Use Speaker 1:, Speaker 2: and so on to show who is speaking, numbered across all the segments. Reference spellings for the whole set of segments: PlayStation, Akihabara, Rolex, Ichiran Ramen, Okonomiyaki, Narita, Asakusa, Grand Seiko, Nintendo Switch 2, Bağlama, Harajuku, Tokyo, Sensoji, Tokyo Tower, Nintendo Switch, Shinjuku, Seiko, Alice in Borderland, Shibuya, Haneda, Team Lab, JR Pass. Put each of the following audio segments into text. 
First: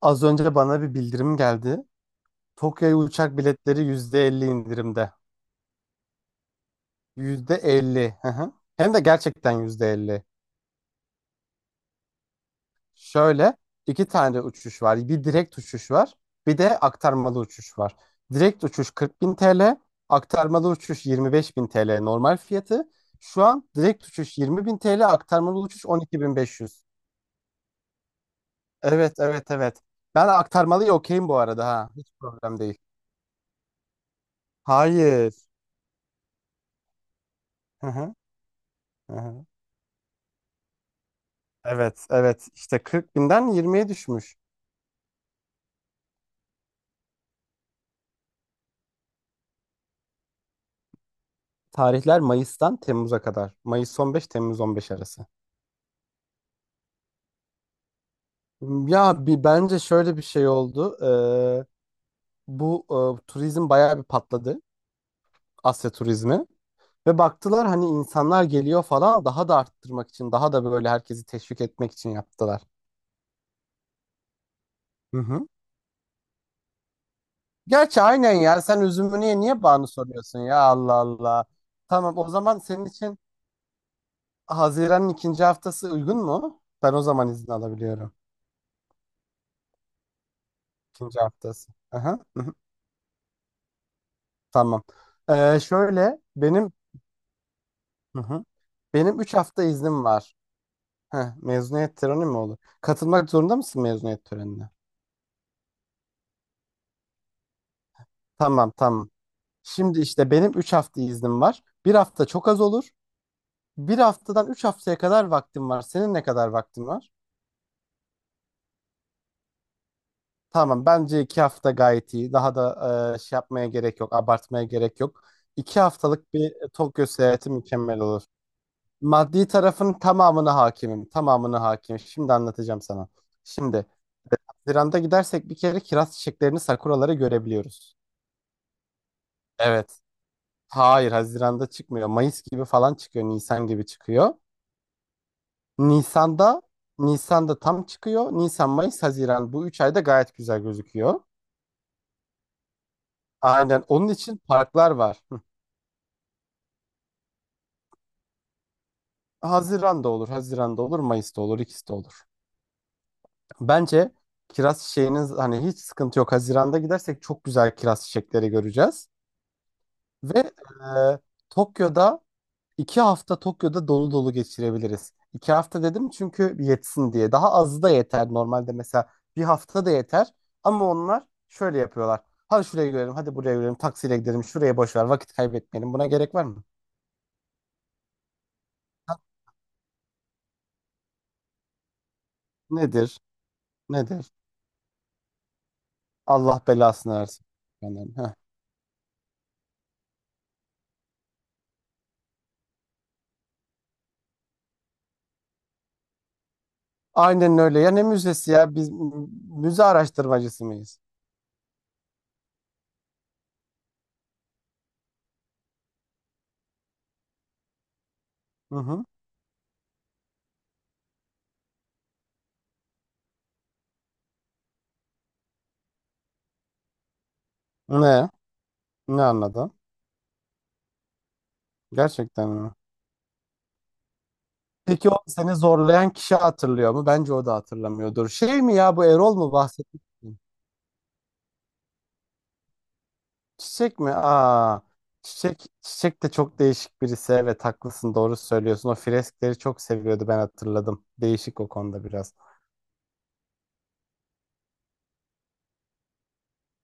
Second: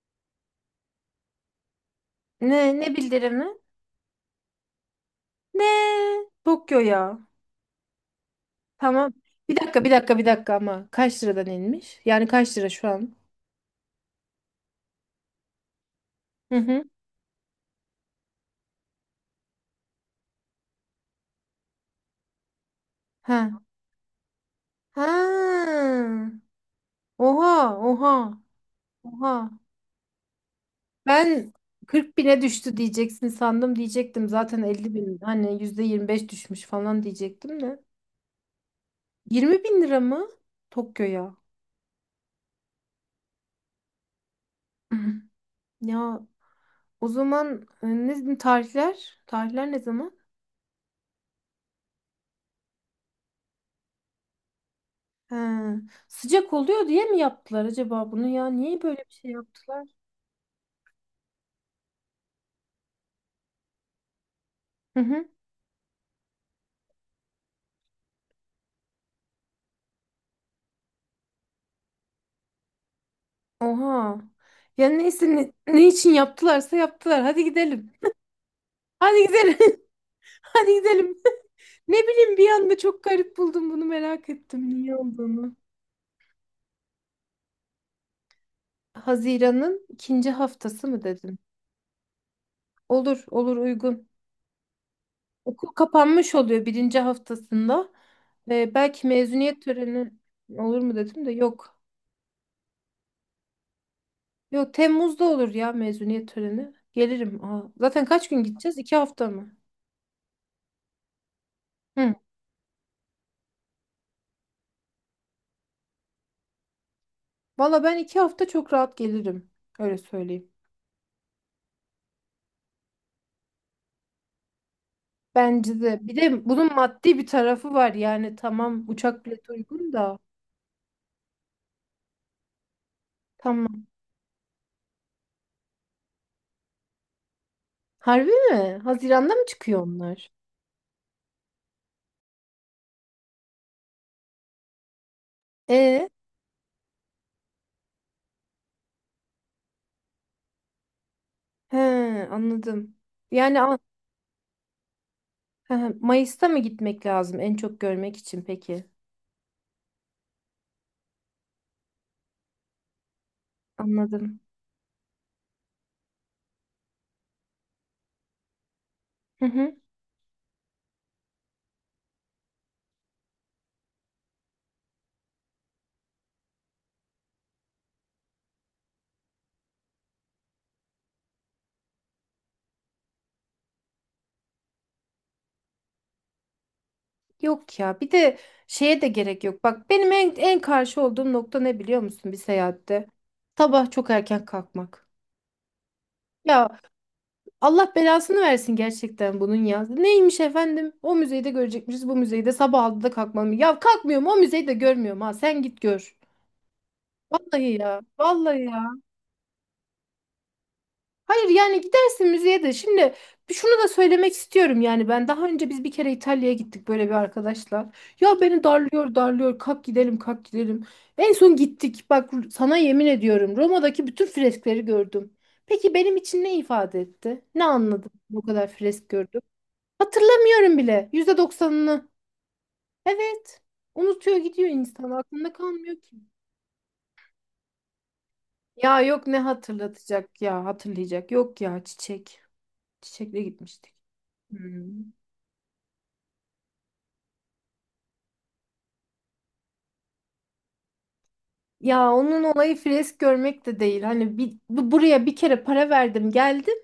Speaker 1: Az önce bana bir bildirim geldi.
Speaker 2: Ne
Speaker 1: Tokyo'ya
Speaker 2: ne
Speaker 1: uçak
Speaker 2: bildirimi?
Speaker 1: biletleri %50 indirimde.
Speaker 2: Ne? Tokyo ya.
Speaker 1: %50. Hı hı. Hem de
Speaker 2: Tamam.
Speaker 1: gerçekten
Speaker 2: Bir dakika bir dakika
Speaker 1: %50.
Speaker 2: bir dakika ama kaç liradan inmiş? Yani kaç lira şu an?
Speaker 1: Şöyle iki tane uçuş var. Bir direkt uçuş var.
Speaker 2: Hı
Speaker 1: Bir de
Speaker 2: hı.
Speaker 1: aktarmalı uçuş var. Direkt uçuş 40.000 TL. Aktarmalı uçuş 25.000 TL normal fiyatı. Şu
Speaker 2: Ha.
Speaker 1: an direkt uçuş 20.000 TL.
Speaker 2: Ha.
Speaker 1: Aktarmalı uçuş 12.500.
Speaker 2: Oha oha
Speaker 1: Evet,
Speaker 2: oha.
Speaker 1: evet, evet. Ben aktarmalıya okeyim bu
Speaker 2: Ben
Speaker 1: arada, ha. Hiç
Speaker 2: 40 bine
Speaker 1: problem
Speaker 2: düştü
Speaker 1: değil.
Speaker 2: diyeceksin sandım diyecektim. Zaten 50 bin
Speaker 1: Hayır.
Speaker 2: hani yüzde 25 düşmüş falan diyecektim de.
Speaker 1: Hı hı. Hı hı.
Speaker 2: 20 bin lira mı? Tokyo'ya.
Speaker 1: Evet, evet. İşte 40 binden 20'ye düşmüş.
Speaker 2: Ya o zaman ne tarihler? Tarihler ne zaman?
Speaker 1: Tarihler Mayıs'tan Temmuz'a kadar. Mayıs 15, Temmuz 15 arası.
Speaker 2: Ha, sıcak oluyor diye mi yaptılar acaba bunu ya? Niye böyle bir
Speaker 1: Ya
Speaker 2: şey
Speaker 1: bir bence
Speaker 2: yaptılar?
Speaker 1: şöyle bir şey oldu. Ee, bu turizm bayağı bir patladı.
Speaker 2: Hı hı.
Speaker 1: Asya turizmi. Ve baktılar hani insanlar geliyor falan, daha da arttırmak için, daha da böyle herkesi teşvik etmek için yaptılar.
Speaker 2: Oha. Ya
Speaker 1: Hı
Speaker 2: neyse
Speaker 1: hı.
Speaker 2: ne, ne için yaptılarsa yaptılar. Hadi gidelim.
Speaker 1: Gerçi aynen ya, sen üzümünü
Speaker 2: Hadi
Speaker 1: niye
Speaker 2: gidelim.
Speaker 1: niye bağını soruyorsun ya,
Speaker 2: Hadi
Speaker 1: Allah
Speaker 2: gidelim.
Speaker 1: Allah.
Speaker 2: Ne
Speaker 1: Tamam, o
Speaker 2: bileyim bir
Speaker 1: zaman
Speaker 2: anda
Speaker 1: senin
Speaker 2: çok
Speaker 1: için
Speaker 2: garip buldum bunu merak ettim niye
Speaker 1: Haziran'ın ikinci
Speaker 2: olduğunu.
Speaker 1: haftası uygun mu? Ben o zaman izin alabiliyorum.
Speaker 2: Haziran'ın ikinci haftası mı
Speaker 1: İkinci
Speaker 2: dedin?
Speaker 1: haftası. Aha, hı hı.
Speaker 2: Olur, olur uygun.
Speaker 1: Tamam. Ee,
Speaker 2: Okul
Speaker 1: şöyle
Speaker 2: kapanmış oluyor
Speaker 1: benim,
Speaker 2: birinci haftasında.
Speaker 1: hı hı,
Speaker 2: Belki
Speaker 1: benim 3
Speaker 2: mezuniyet
Speaker 1: hafta iznim
Speaker 2: töreni
Speaker 1: var.
Speaker 2: olur mu
Speaker 1: Heh,
Speaker 2: dedim de yok.
Speaker 1: mezuniyet töreni mi olur? Katılmak zorunda mısın mezuniyet törenine?
Speaker 2: Yok Temmuz'da olur ya mezuniyet töreni. Gelirim. Aa, zaten kaç gün
Speaker 1: Tamam,
Speaker 2: gideceğiz? İki
Speaker 1: tamam.
Speaker 2: hafta mı?
Speaker 1: Şimdi işte benim 3 hafta iznim var. Bir
Speaker 2: Hı.
Speaker 1: hafta çok az olur. Bir haftadan 3 haftaya kadar vaktim var. Senin ne kadar vaktin var?
Speaker 2: Valla ben iki hafta çok rahat gelirim. Öyle söyleyeyim.
Speaker 1: Tamam, bence 2 hafta gayet iyi. Daha da şey yapmaya gerek yok. Abartmaya gerek yok.
Speaker 2: Bence
Speaker 1: 2
Speaker 2: de. Bir
Speaker 1: haftalık
Speaker 2: de
Speaker 1: bir
Speaker 2: bunun
Speaker 1: Tokyo
Speaker 2: maddi bir
Speaker 1: seyahati
Speaker 2: tarafı var.
Speaker 1: mükemmel olur.
Speaker 2: Yani tamam uçak
Speaker 1: Maddi
Speaker 2: bileti uygun
Speaker 1: tarafın
Speaker 2: da.
Speaker 1: tamamına hakimim. Tamamına hakimim. Şimdi anlatacağım sana. Şimdi
Speaker 2: Tamam.
Speaker 1: Haziran'da gidersek bir kere kiraz çiçeklerini, sakuraları görebiliyoruz.
Speaker 2: Harbi mi? Haziran'da mı çıkıyor
Speaker 1: Evet.
Speaker 2: onlar?
Speaker 1: Hayır, Haziran'da çıkmıyor. Mayıs gibi falan çıkıyor. Nisan gibi çıkıyor.
Speaker 2: E,
Speaker 1: Nisan'da Nisan'da tam çıkıyor. Nisan, Mayıs, Haziran bu 3 ayda gayet güzel gözüküyor.
Speaker 2: he, anladım. Yani
Speaker 1: Aynen. Onun için parklar var. Hı.
Speaker 2: he, he, Mayıs'ta mı gitmek lazım en çok görmek için peki?
Speaker 1: Haziran'da olur, Haziran'da olur, Mayıs'ta olur, ikisi de olur. Bence
Speaker 2: Anladım.
Speaker 1: kiraz çiçeğiniz hani hiç sıkıntı yok. Haziran'da gidersek çok güzel kiraz çiçekleri göreceğiz.
Speaker 2: Hı hı.
Speaker 1: Ve Tokyo'da iki hafta Tokyo'da dolu dolu geçirebiliriz. İki hafta dedim çünkü yetsin diye. Daha azı da yeter normalde, mesela bir hafta da yeter. Ama onlar şöyle yapıyorlar. Hadi şuraya görelim, hadi buraya görelim, taksiyle gidelim, şuraya boş ver, vakit kaybetmeyelim. Buna gerek var mı?
Speaker 2: Yok ya bir de şeye de gerek yok. Bak benim en, en karşı olduğum nokta ne biliyor musun bir seyahatte?
Speaker 1: Nedir?
Speaker 2: Sabah çok
Speaker 1: Nedir?
Speaker 2: erken kalkmak.
Speaker 1: Allah
Speaker 2: Ya
Speaker 1: belasını versin.
Speaker 2: Allah
Speaker 1: Yani, heh.
Speaker 2: belasını versin gerçekten bunun ya. Neymiş efendim? O müzeyi de görecekmişiz bu müzeyi de sabah altıda kalkmam. Ya kalkmıyorum o müzeyi de görmüyorum ha sen git gör.
Speaker 1: Aynen
Speaker 2: Vallahi
Speaker 1: öyle.
Speaker 2: ya
Speaker 1: Ya ne müzesi
Speaker 2: vallahi
Speaker 1: ya? Biz
Speaker 2: ya.
Speaker 1: müze araştırmacısı mıyız?
Speaker 2: Hayır yani gidersin müzeye de. Şimdi şunu da söylemek istiyorum yani ben daha önce biz bir kere İtalya'ya gittik böyle bir arkadaşla. Ya beni
Speaker 1: Hı hı.
Speaker 2: darlıyor darlıyor kalk gidelim kalk gidelim. En son gittik bak sana yemin ediyorum Roma'daki bütün freskleri gördüm. Peki benim için ne ifade etti? Ne anladım
Speaker 1: Ne?
Speaker 2: bu kadar fresk
Speaker 1: Ne
Speaker 2: gördüm?
Speaker 1: anladın?
Speaker 2: Hatırlamıyorum bile %90'ını.
Speaker 1: Gerçekten mi?
Speaker 2: Evet, unutuyor gidiyor insan
Speaker 1: Peki, o
Speaker 2: aklında
Speaker 1: seni
Speaker 2: kalmıyor
Speaker 1: zorlayan
Speaker 2: ki.
Speaker 1: kişi hatırlıyor mu? Bence o da hatırlamıyordur. Şey mi ya,
Speaker 2: Ya
Speaker 1: bu
Speaker 2: yok
Speaker 1: Erol
Speaker 2: ne
Speaker 1: mu bahsetmiştin?
Speaker 2: hatırlatacak ya hatırlayacak yok ya çiçek. Çiçekle gitmiştik.
Speaker 1: Çiçek mi? Aa,
Speaker 2: Hmm.
Speaker 1: Çiçek, Çiçek de çok değişik birisi. Evet, haklısın, doğru söylüyorsun. O freskleri çok seviyordu, ben hatırladım. Değişik o konuda
Speaker 2: Ya
Speaker 1: biraz.
Speaker 2: onun olayı fresk görmek de değil. Hani bir, buraya bir kere para verdim geldim.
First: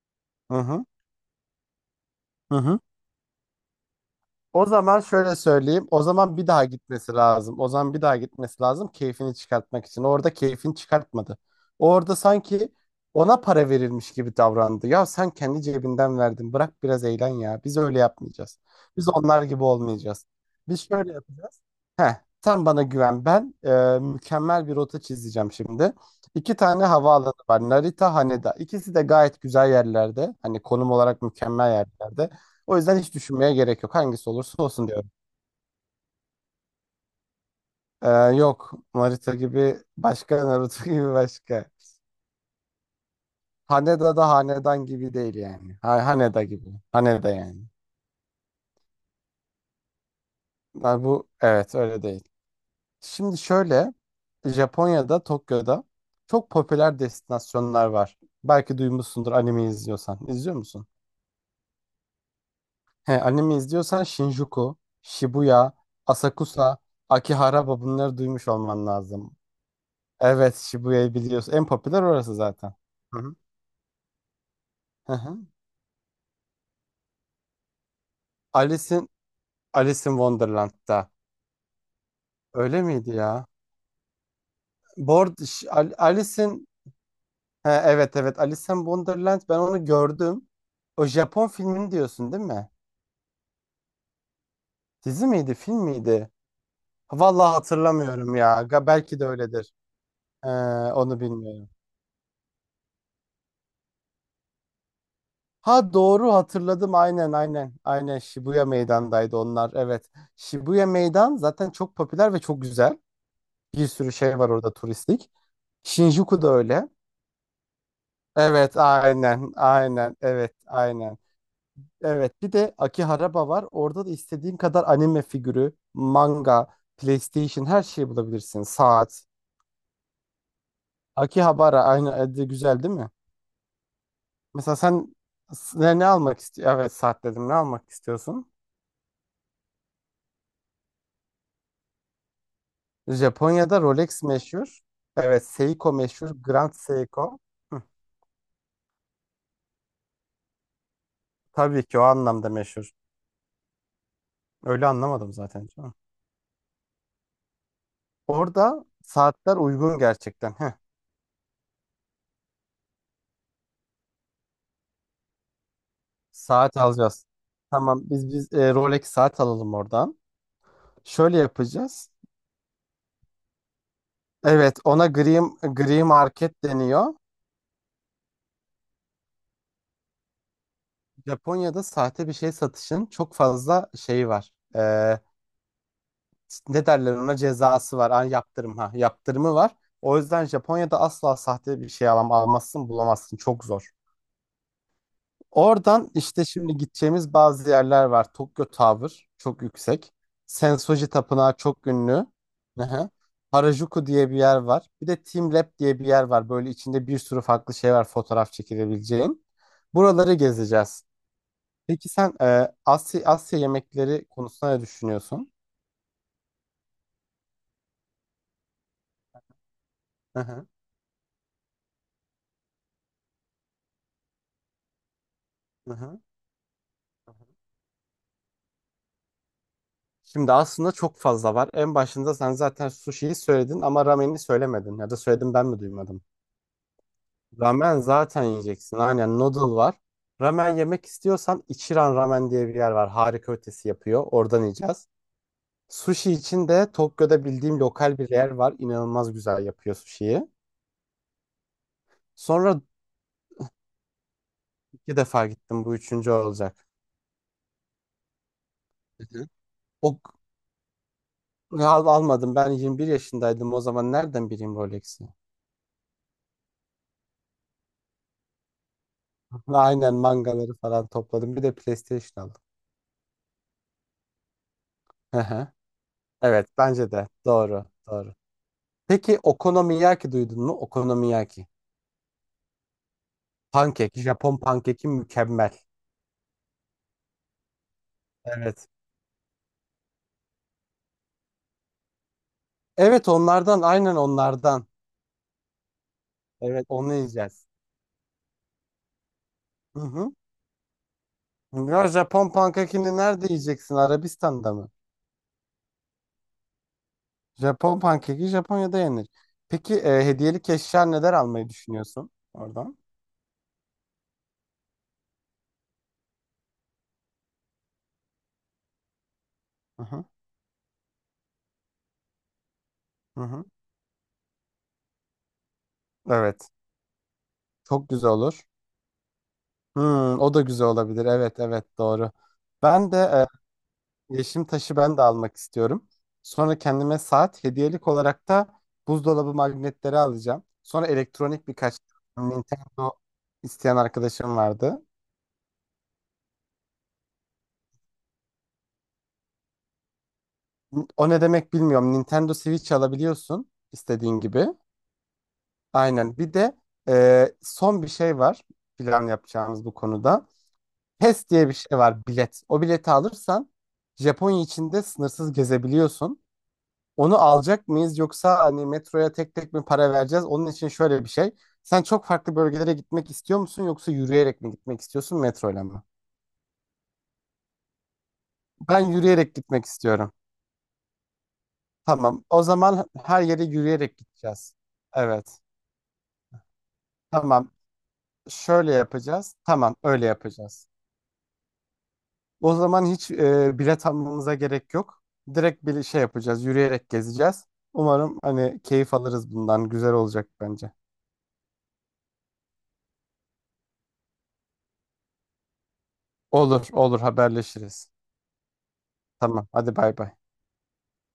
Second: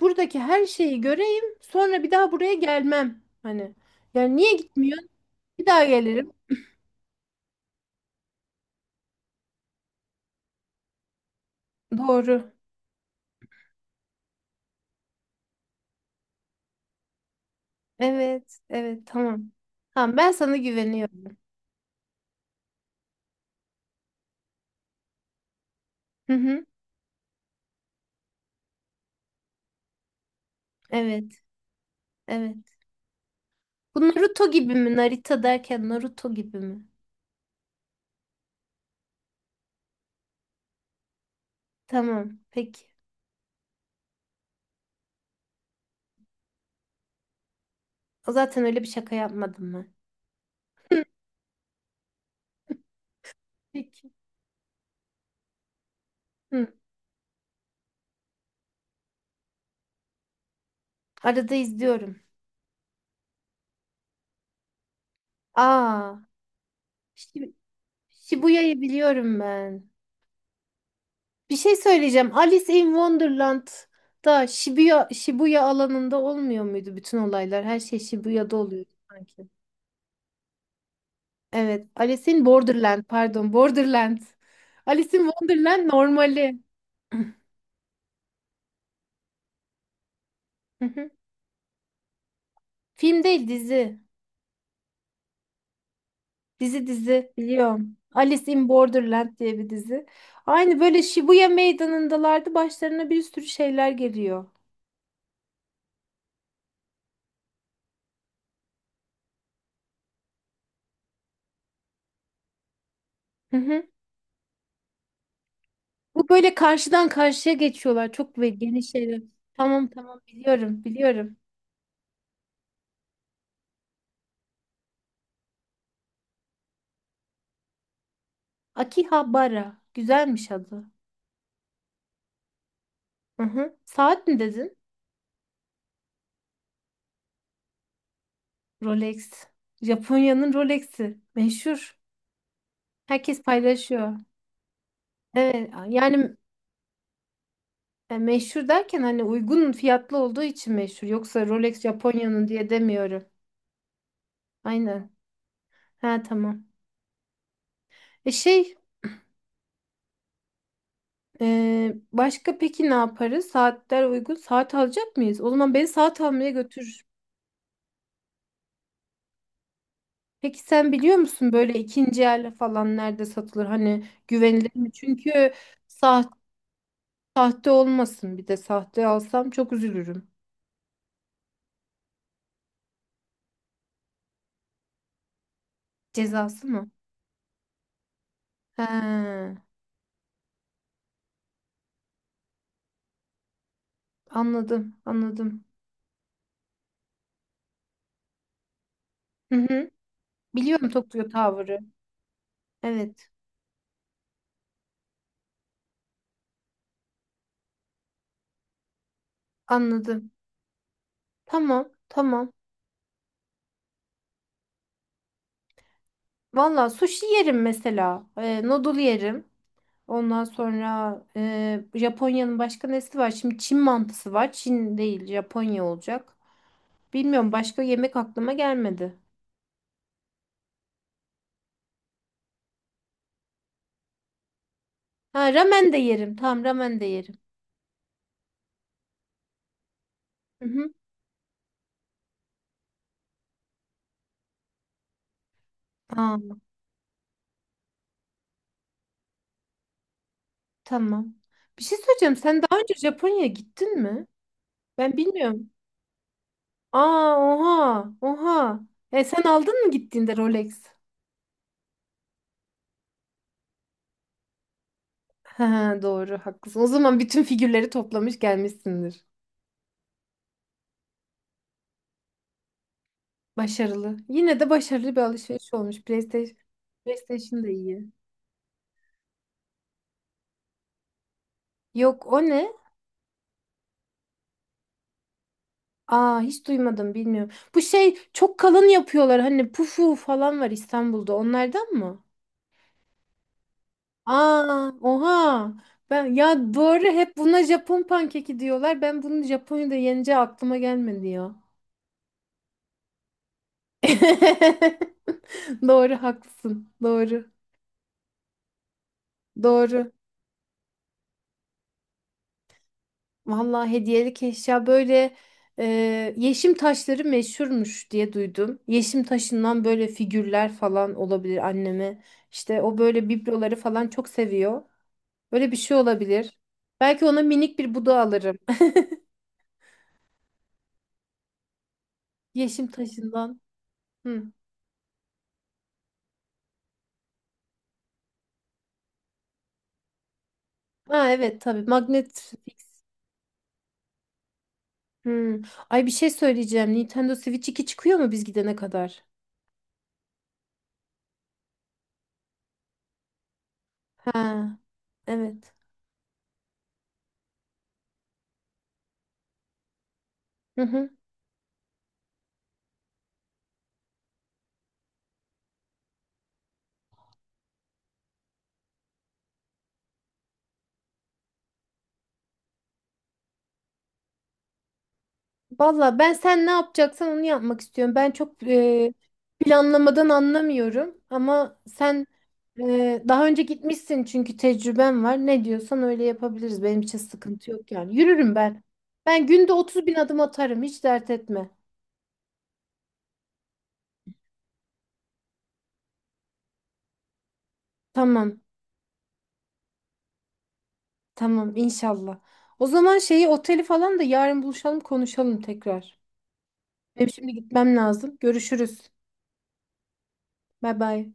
Speaker 2: Buradaki
Speaker 1: Hı
Speaker 2: her
Speaker 1: hı.
Speaker 2: şeyi göreyim. Sonra bir daha buraya
Speaker 1: Hı hı.
Speaker 2: gelmem. Hani yani niye
Speaker 1: O zaman
Speaker 2: gitmiyorsun?
Speaker 1: şöyle
Speaker 2: Bir daha
Speaker 1: söyleyeyim. O
Speaker 2: gelirim.
Speaker 1: zaman bir daha gitmesi lazım. O zaman bir daha gitmesi lazım keyfini çıkartmak için. Orada keyfini çıkartmadı. Orada
Speaker 2: Doğru.
Speaker 1: sanki ona para verilmiş gibi davrandı. Ya sen kendi cebinden verdin. Bırak biraz eğlen ya. Biz öyle
Speaker 2: Evet,
Speaker 1: yapmayacağız.
Speaker 2: evet
Speaker 1: Biz onlar
Speaker 2: tamam.
Speaker 1: gibi
Speaker 2: Tamam
Speaker 1: olmayacağız.
Speaker 2: ben sana
Speaker 1: Biz şöyle
Speaker 2: güveniyorum.
Speaker 1: yapacağız. Heh, sen bana güven. Ben mükemmel bir rota çizeceğim şimdi.
Speaker 2: Hı
Speaker 1: İki
Speaker 2: hı.
Speaker 1: tane havaalanı var. Narita, Haneda. İkisi de gayet güzel yerlerde. Hani konum olarak
Speaker 2: Evet,
Speaker 1: mükemmel yerlerde.
Speaker 2: evet.
Speaker 1: O yüzden hiç düşünmeye gerek yok.
Speaker 2: Bu
Speaker 1: Hangisi
Speaker 2: Naruto
Speaker 1: olursa
Speaker 2: gibi
Speaker 1: olsun
Speaker 2: mi?
Speaker 1: diyorum.
Speaker 2: Narita derken Naruto gibi mi?
Speaker 1: Ee, yok. Naruto gibi başka, Naruto gibi başka.
Speaker 2: Tamam, peki.
Speaker 1: Haneda da hanedan gibi değil yani. Ha, Haneda gibi. Haneda yani.
Speaker 2: O zaten öyle bir şaka yapmadım ben.
Speaker 1: Ha, bu evet öyle değil. Şimdi şöyle
Speaker 2: Peki.
Speaker 1: Japonya'da Tokyo'da çok
Speaker 2: Hı,
Speaker 1: popüler destinasyonlar var. Belki duymuşsundur, anime izliyorsan. İzliyor musun?
Speaker 2: arada izliyorum.
Speaker 1: He, anime izliyorsan Shinjuku, Shibuya,
Speaker 2: Aa.
Speaker 1: Asakusa,
Speaker 2: İşte
Speaker 1: Akihabara, bunları duymuş
Speaker 2: Shibuya'yı
Speaker 1: olman lazım.
Speaker 2: biliyorum ben.
Speaker 1: Evet, Shibuya'yı biliyorsun.
Speaker 2: Bir
Speaker 1: En
Speaker 2: şey
Speaker 1: popüler orası
Speaker 2: söyleyeceğim.
Speaker 1: zaten.
Speaker 2: Alice in
Speaker 1: Hı hı.
Speaker 2: Wonderland'da Shibuya,
Speaker 1: Hı hı.
Speaker 2: Shibuya alanında olmuyor muydu bütün olaylar? Her şey Shibuya'da oluyordu
Speaker 1: Alice in,
Speaker 2: sanki.
Speaker 1: Alice in Wonderland'da.
Speaker 2: Evet. Alice in
Speaker 1: Öyle
Speaker 2: Borderland
Speaker 1: miydi ya?
Speaker 2: pardon. Borderland. Alice in Wonderland normali.
Speaker 1: Alice'in, ha, evet evet Alice in Wonderland, ben onu gördüm.
Speaker 2: Hı
Speaker 1: O
Speaker 2: hı.
Speaker 1: Japon filmini diyorsun değil mi?
Speaker 2: Film değil dizi.
Speaker 1: Dizi miydi, film miydi?
Speaker 2: Dizi dizi
Speaker 1: Vallahi
Speaker 2: biliyorum.
Speaker 1: hatırlamıyorum
Speaker 2: Alice
Speaker 1: ya.
Speaker 2: in
Speaker 1: Belki de
Speaker 2: Borderland diye bir
Speaker 1: öyledir.
Speaker 2: dizi.
Speaker 1: Ee,
Speaker 2: Aynı böyle
Speaker 1: onu
Speaker 2: Shibuya
Speaker 1: bilmiyorum.
Speaker 2: meydanındalardı. Başlarına bir sürü şeyler geliyor.
Speaker 1: Ha, doğru hatırladım, aynen aynen. Aynen Shibuya Meydan'daydı onlar. Evet. Shibuya Meydan zaten çok popüler ve çok güzel.
Speaker 2: Hı hı.
Speaker 1: Bir sürü şey var orada turistik.
Speaker 2: Bu
Speaker 1: Shinjuku da
Speaker 2: böyle
Speaker 1: öyle.
Speaker 2: karşıdan karşıya geçiyorlar. Çok ve
Speaker 1: Evet,
Speaker 2: geniş evler.
Speaker 1: aynen,
Speaker 2: Tamam
Speaker 1: aynen,
Speaker 2: tamam
Speaker 1: evet,
Speaker 2: biliyorum
Speaker 1: aynen.
Speaker 2: biliyorum.
Speaker 1: Evet, bir de Akihabara var. Orada da istediğin kadar anime figürü, manga, PlayStation, her şeyi bulabilirsin. Saat.
Speaker 2: Akihabara. Güzelmiş adı.
Speaker 1: Akihabara aynı de güzel değil mi?
Speaker 2: Hı hı. Saat mi dedin?
Speaker 1: Mesela sen ne almak istiyorsun? Evet, saat dedim. Ne almak istiyorsun?
Speaker 2: Rolex. Japonya'nın Rolex'i. Meşhur. Herkes
Speaker 1: Japonya'da
Speaker 2: paylaşıyor.
Speaker 1: Rolex meşhur. Evet,
Speaker 2: Evet
Speaker 1: Seiko meşhur.
Speaker 2: yani
Speaker 1: Grand Seiko. Hı,
Speaker 2: meşhur derken hani uygun fiyatlı olduğu için meşhur. Yoksa Rolex
Speaker 1: tabii ki o
Speaker 2: Japonya'nın
Speaker 1: anlamda
Speaker 2: diye
Speaker 1: meşhur.
Speaker 2: demiyorum.
Speaker 1: Öyle
Speaker 2: Aynen.
Speaker 1: anlamadım zaten, canım.
Speaker 2: Ha tamam. E şey
Speaker 1: Orada saatler uygun gerçekten. Heh.
Speaker 2: başka peki ne yaparız? Saatler uygun. Saat alacak mıyız? O zaman beni saat almaya
Speaker 1: Saat
Speaker 2: götür.
Speaker 1: alacağız. Tamam, biz Rolex saat alalım oradan.
Speaker 2: Peki sen biliyor
Speaker 1: Şöyle
Speaker 2: musun böyle
Speaker 1: yapacağız.
Speaker 2: ikinci el falan nerede satılır? Hani güvenilir
Speaker 1: Evet,
Speaker 2: mi?
Speaker 1: ona
Speaker 2: Çünkü
Speaker 1: gri
Speaker 2: sah
Speaker 1: market deniyor.
Speaker 2: sahte olmasın bir de sahte alsam çok üzülürüm.
Speaker 1: Japonya'da sahte bir şey satışın çok fazla şeyi var. Ee,
Speaker 2: Cezası
Speaker 1: ne
Speaker 2: mı?
Speaker 1: derler ona, cezası var. Ha,
Speaker 2: He,
Speaker 1: yaptırımı var. O yüzden Japonya'da asla sahte bir şey almazsın, bulamazsın. Çok zor.
Speaker 2: anladım anladım.
Speaker 1: Oradan işte şimdi gideceğimiz bazı yerler var. Tokyo Tower
Speaker 2: Hı
Speaker 1: çok
Speaker 2: hı.
Speaker 1: yüksek.
Speaker 2: Biliyorum
Speaker 1: Sensoji
Speaker 2: Tokyo
Speaker 1: Tapınağı
Speaker 2: Tower'ı.
Speaker 1: çok ünlü. Aha.
Speaker 2: Evet
Speaker 1: Harajuku diye bir yer var. Bir de Team Lab diye bir yer var. Böyle içinde bir sürü farklı şey var fotoğraf çekilebileceğin.
Speaker 2: anladım.
Speaker 1: Buraları gezeceğiz.
Speaker 2: Tamam
Speaker 1: Peki sen
Speaker 2: tamam.
Speaker 1: Asya yemekleri konusunda ne düşünüyorsun?
Speaker 2: Valla sushi yerim mesela. Noodle yerim. Ondan
Speaker 1: Aha,
Speaker 2: sonra Japonya'nın başka nesi var? Şimdi Çin mantısı var. Çin değil Japonya
Speaker 1: aha.
Speaker 2: olacak. Bilmiyorum başka yemek aklıma gelmedi.
Speaker 1: Şimdi aslında çok fazla var. En başında sen zaten sushi'yi söyledin ama ramen'i söylemedin. Ya da
Speaker 2: Ha
Speaker 1: söyledim ben mi
Speaker 2: ramen de
Speaker 1: duymadım?
Speaker 2: yerim. Tamam ramen de yerim.
Speaker 1: Ramen zaten yiyeceksin. Aynen, noodle var.
Speaker 2: Hı
Speaker 1: Ramen
Speaker 2: hı.
Speaker 1: yemek istiyorsan Ichiran Ramen diye bir yer var. Harika ötesi yapıyor. Oradan yiyeceğiz. Sushi
Speaker 2: Aa,
Speaker 1: için de Tokyo'da bildiğim lokal bir yer var. İnanılmaz güzel yapıyor sushi'yi.
Speaker 2: tamam. Bir şey söyleyeceğim. Sen daha
Speaker 1: Sonra
Speaker 2: önce Japonya'ya gittin mi? Ben
Speaker 1: iki defa
Speaker 2: bilmiyorum.
Speaker 1: gittim. Bu üçüncü olacak.
Speaker 2: Aa oha oha. E
Speaker 1: Hı
Speaker 2: sen
Speaker 1: hı.
Speaker 2: aldın mı
Speaker 1: O
Speaker 2: gittiğinde Rolex?
Speaker 1: almadım. Ben 21 yaşındaydım. O zaman nereden bileyim Rolex'i?
Speaker 2: Ha, doğru haklısın. O zaman bütün figürleri toplamış gelmişsindir.
Speaker 1: Aynen, mangaları falan topladım. Bir de PlayStation aldım.
Speaker 2: Başarılı. Yine de başarılı bir
Speaker 1: Hı hı.
Speaker 2: alışveriş olmuş. PlayStation,
Speaker 1: Evet, bence de.
Speaker 2: PlayStation da
Speaker 1: Doğru.
Speaker 2: iyi.
Speaker 1: Doğru. Peki Okonomiyaki duydun mu? Okonomiyaki.
Speaker 2: Yok o ne?
Speaker 1: Pankek. Japon pankeki mükemmel.
Speaker 2: Aa hiç duymadım bilmiyorum. Bu şey çok kalın
Speaker 1: Evet.
Speaker 2: yapıyorlar hani pufu falan var İstanbul'da onlardan mı?
Speaker 1: Evet, onlardan, aynen onlardan.
Speaker 2: Aa, oha. Ben ya
Speaker 1: Evet,
Speaker 2: doğru
Speaker 1: onu
Speaker 2: hep buna
Speaker 1: yiyeceğiz.
Speaker 2: Japon pankeki diyorlar. Ben bunu Japonya'da
Speaker 1: Hı hı.
Speaker 2: yeneceği aklıma gelmedi ya.
Speaker 1: Ya Japon pankekini nerede yiyeceksin? Arabistan'da mı?
Speaker 2: Doğru haklısın. Doğru.
Speaker 1: Japon pankeki Japonya'da yenir. Peki
Speaker 2: Doğru.
Speaker 1: hediyelik eşya neler almayı düşünüyorsun oradan?
Speaker 2: Vallahi hediyelik eşya böyle yeşim taşları meşhurmuş diye duydum. Yeşim taşından
Speaker 1: Hı
Speaker 2: böyle
Speaker 1: hı.
Speaker 2: figürler falan olabilir anneme. İşte o böyle
Speaker 1: Hı hı.
Speaker 2: bibloları falan çok seviyor. Böyle bir şey olabilir.
Speaker 1: Evet.
Speaker 2: Belki ona minik bir
Speaker 1: Çok
Speaker 2: buda
Speaker 1: güzel
Speaker 2: alırım.
Speaker 1: olur. Hmm, o da güzel olabilir. Evet, evet, doğru.
Speaker 2: Yeşim
Speaker 1: Ben de
Speaker 2: taşından. Hı.
Speaker 1: yeşim taşı ben de almak istiyorum. Sonra kendime saat hediyelik olarak da buzdolabı magnetleri alacağım. Sonra
Speaker 2: Ha evet
Speaker 1: elektronik
Speaker 2: tabii.
Speaker 1: birkaç
Speaker 2: Magnet Fix.
Speaker 1: Nintendo isteyen arkadaşım vardı.
Speaker 2: Hmm. Ay bir şey söyleyeceğim. Nintendo Switch 2 çıkıyor mu biz gidene kadar?
Speaker 1: O ne demek bilmiyorum. Nintendo Switch alabiliyorsun istediğin gibi.
Speaker 2: Ha evet.
Speaker 1: Aynen. Bir de son bir şey var plan yapacağımız bu konuda.
Speaker 2: Hı hı.
Speaker 1: PES diye bir şey var bilet. O bileti alırsan Japonya içinde sınırsız gezebiliyorsun. Onu alacak mıyız yoksa hani metroya tek tek mi para vereceğiz? Onun için şöyle bir şey. Sen çok farklı bölgelere gitmek istiyor musun yoksa yürüyerek mi gitmek istiyorsun metroyla mı?
Speaker 2: Valla ben sen ne yapacaksan onu yapmak istiyorum. Ben çok
Speaker 1: Ben yürüyerek gitmek
Speaker 2: planlamadan
Speaker 1: istiyorum.
Speaker 2: anlamıyorum. Ama sen
Speaker 1: Tamam. O zaman her
Speaker 2: daha önce
Speaker 1: yere yürüyerek
Speaker 2: gitmişsin çünkü
Speaker 1: gideceğiz.
Speaker 2: tecrüben var.
Speaker 1: Evet.
Speaker 2: Ne diyorsan öyle yapabiliriz. Benim için sıkıntı
Speaker 1: Tamam.
Speaker 2: yok yani. Yürürüm ben.
Speaker 1: Şöyle
Speaker 2: Ben
Speaker 1: yapacağız.
Speaker 2: günde
Speaker 1: Tamam,
Speaker 2: 30.000
Speaker 1: öyle
Speaker 2: adım atarım.
Speaker 1: yapacağız.
Speaker 2: Hiç dert etme.
Speaker 1: O zaman hiç bilet almamıza gerek yok. Direkt bir şey yapacağız. Yürüyerek gezeceğiz. Umarım
Speaker 2: Tamam.
Speaker 1: hani keyif alırız bundan. Güzel olacak bence.
Speaker 2: Tamam inşallah. O zaman şeyi oteli falan da yarın buluşalım konuşalım tekrar.
Speaker 1: Olur, olur,
Speaker 2: Benim şimdi gitmem
Speaker 1: haberleşiriz.
Speaker 2: lazım. Görüşürüz.
Speaker 1: Tamam. Hadi bay bay.
Speaker 2: Bay bay.